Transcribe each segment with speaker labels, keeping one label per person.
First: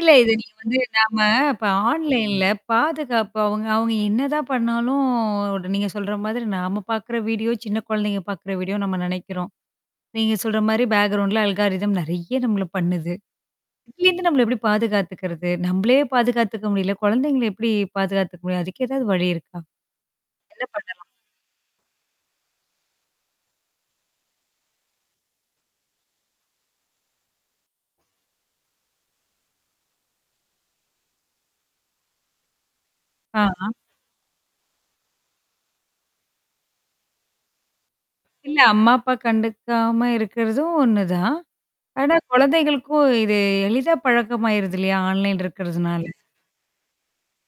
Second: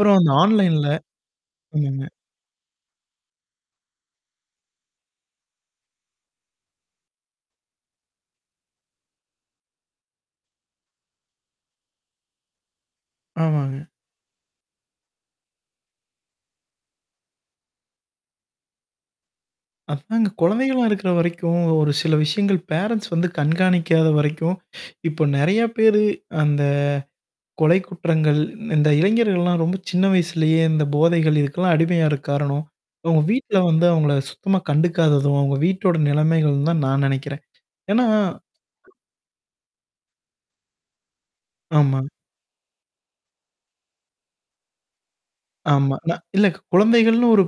Speaker 1: இல்ல
Speaker 2: அந்த
Speaker 1: இது நீங்க வந்து
Speaker 2: ஆன்லைன்ல
Speaker 1: நாம இப்ப
Speaker 2: ஆமாங்க.
Speaker 1: ஆன்லைன்ல பாதுகாப்பு அவுங்க அவுங்க என்னதான் பண்ணாலும் நீங்க சொல்ற மாதிரி நாம பார்க்கிற வீடியோ சின்ன குழந்தைங்க பார்க்கிற வீடியோ நம்ம நினைக்கிறோம் என்ன பண்ணலாம். நீங்க சொல்றமாரி பேக்ரவுண்ட்ல அல்ஹாரிதம் நிறைய நம்மள பண்ணுது.
Speaker 2: ஆமாங்க.
Speaker 1: இதுலருந்து நம்மள எப்பிடி பாதுகாத்துக்கிறது? நம்மளே பாதுக்காத்துக்க முடியல. குழந்தைங்கள எப்பிடி பாதுக்காத்துக்க முடியும்? அதுக்கு எதாவது வழி இருக்கா?
Speaker 2: அதாங்க.
Speaker 1: என்ன
Speaker 2: குழந்தைகளா
Speaker 1: பண்ணலாம்?
Speaker 2: இருக்கிற வரைக்கும், ஒரு சில விஷயங்கள் பேரண்ட்ஸ் வந்து கண்காணிக்காத வரைக்கும் இப்போ நிறைய பேரு அந்த கொலை குற்றங்கள் இந்த இளைஞர்கள்லாம் ரொம்ப சின்ன வயசுலேயே இந்த போதைகள் இதுக்கெல்லாம் அடிமையாற காரணம். அவுங்க
Speaker 1: ஆ,
Speaker 2: வீட்ல
Speaker 1: ஆ.
Speaker 2: வந்து அவங்கள சுத்தமா கண்டுக்காததும், அவுங்க வீட்டோட நிலைமைகள்னு தான் நான் நினைக்கிறேன். ஏன்னா
Speaker 1: இல்ல அம்மா, அப்பா கண்டுக்காம இருக்கிறதும் ஒண்ணு தான்.
Speaker 2: ஆமா.
Speaker 1: ஆனா குழந்தைகளுக்கும் இது எளிதா பழக்கமாயிருது இல்லயா? ஆன்லைன்
Speaker 2: ஆமா.
Speaker 1: இருக்கிறதுனால.
Speaker 2: ஆனா, இல்ல குழந்தைகள்ன்னு ஒரு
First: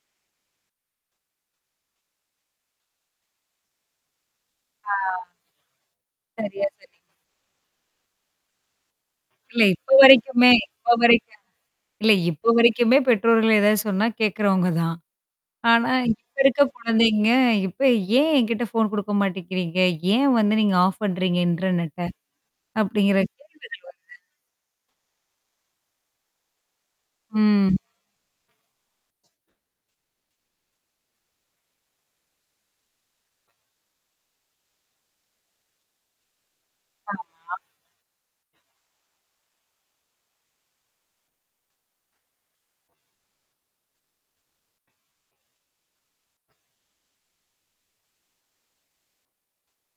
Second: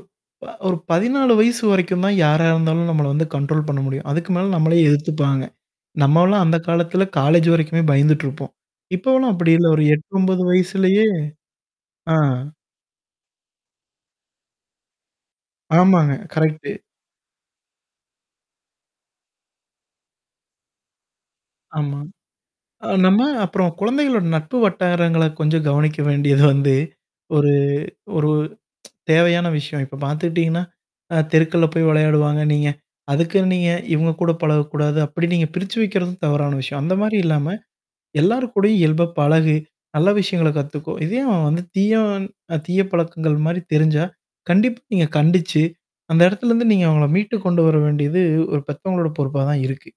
Speaker 2: ஒரு 14 வயசு வரைக்கும் தான் யாரா இருந்தாலும் நம்மள வந்து கண்ட்ரோல் பண்ண முடியும். அதுக்கு மேல நம்மளே
Speaker 1: ஆ.
Speaker 2: எதிர்த்துப்பாங்க. நம்மளும் அந்த
Speaker 1: சரியா சொன்னீங்க.
Speaker 2: காலத்துல காலேஜ் வரைக்குமே பயந்துட்டு இருப்போம். இப்போவுலாம் அப்பிடி
Speaker 1: இல்ல
Speaker 2: இல்ல ஒரு
Speaker 1: இப்போ
Speaker 2: 8, 9
Speaker 1: வரைக்குமே இப்போ
Speaker 2: வயசுலயே
Speaker 1: வரைக்கும். இல்ல
Speaker 2: ஆ.
Speaker 1: இப்ப வரைக்குமே பெற்றோர்கள் ஏதாவது சொன்னா கேட்குறவுங்கதான். ஆனா
Speaker 2: ஆமாங்க.
Speaker 1: இப்ப இருக்க
Speaker 2: கரெக்ட்டு.
Speaker 1: குழந்தைங்க இப்ப ஏன் என்கிட்ட ஃபோன் குடுக்க மாட்டேங்கிறீங்க? ஏன் வந்து நீங்க ஆஃப் பண்றீங்க
Speaker 2: ஆமா.
Speaker 1: இன்டர்நெட்ட
Speaker 2: அ நம்ம
Speaker 1: அப்பிடிங்கிற
Speaker 2: அப்புறம்
Speaker 1: [unintelligible]
Speaker 2: குழந்தைகளோட நட்பு வட்டாரங்கள கொஞ்சம் கவனிக்க வேண்டியது வந்து ஒரு
Speaker 1: ம்.
Speaker 2: ஒரு தேவையான விஷயம். இப்ப பார்த்துக்கிட்டீங்கன்னா அ தெருக்கள்ல போய் விளையாடுவாங்க. நீங்க அதுக்கு நீங்க இவுங்க கூட பழகக்கூடாது அப்பிடி நீங்க பிரிச்சு வைக்கிறதும் தவறான விஷயம். அந்த மாதிரி இல்லாம
Speaker 1: ஆமா.
Speaker 2: எல்லார் கூடயும் இயல்பா பழகு! நல்ல விஷயங்கள கத்துக்கோ! இதேயே அவன் வந்து தீயா அ தீய பழக்கங்கள்மாரி தெரிஞ்சா கண்டிப்பா நீங்க கண்டிச்சு அந்த இடத்துலருந்து நீங்க அவுங்கள மீட்டுக் கொண்டு வர வேண்டியது ஒரு பெத்தவங்களோட பொறுப்பா தான் இருக்கு.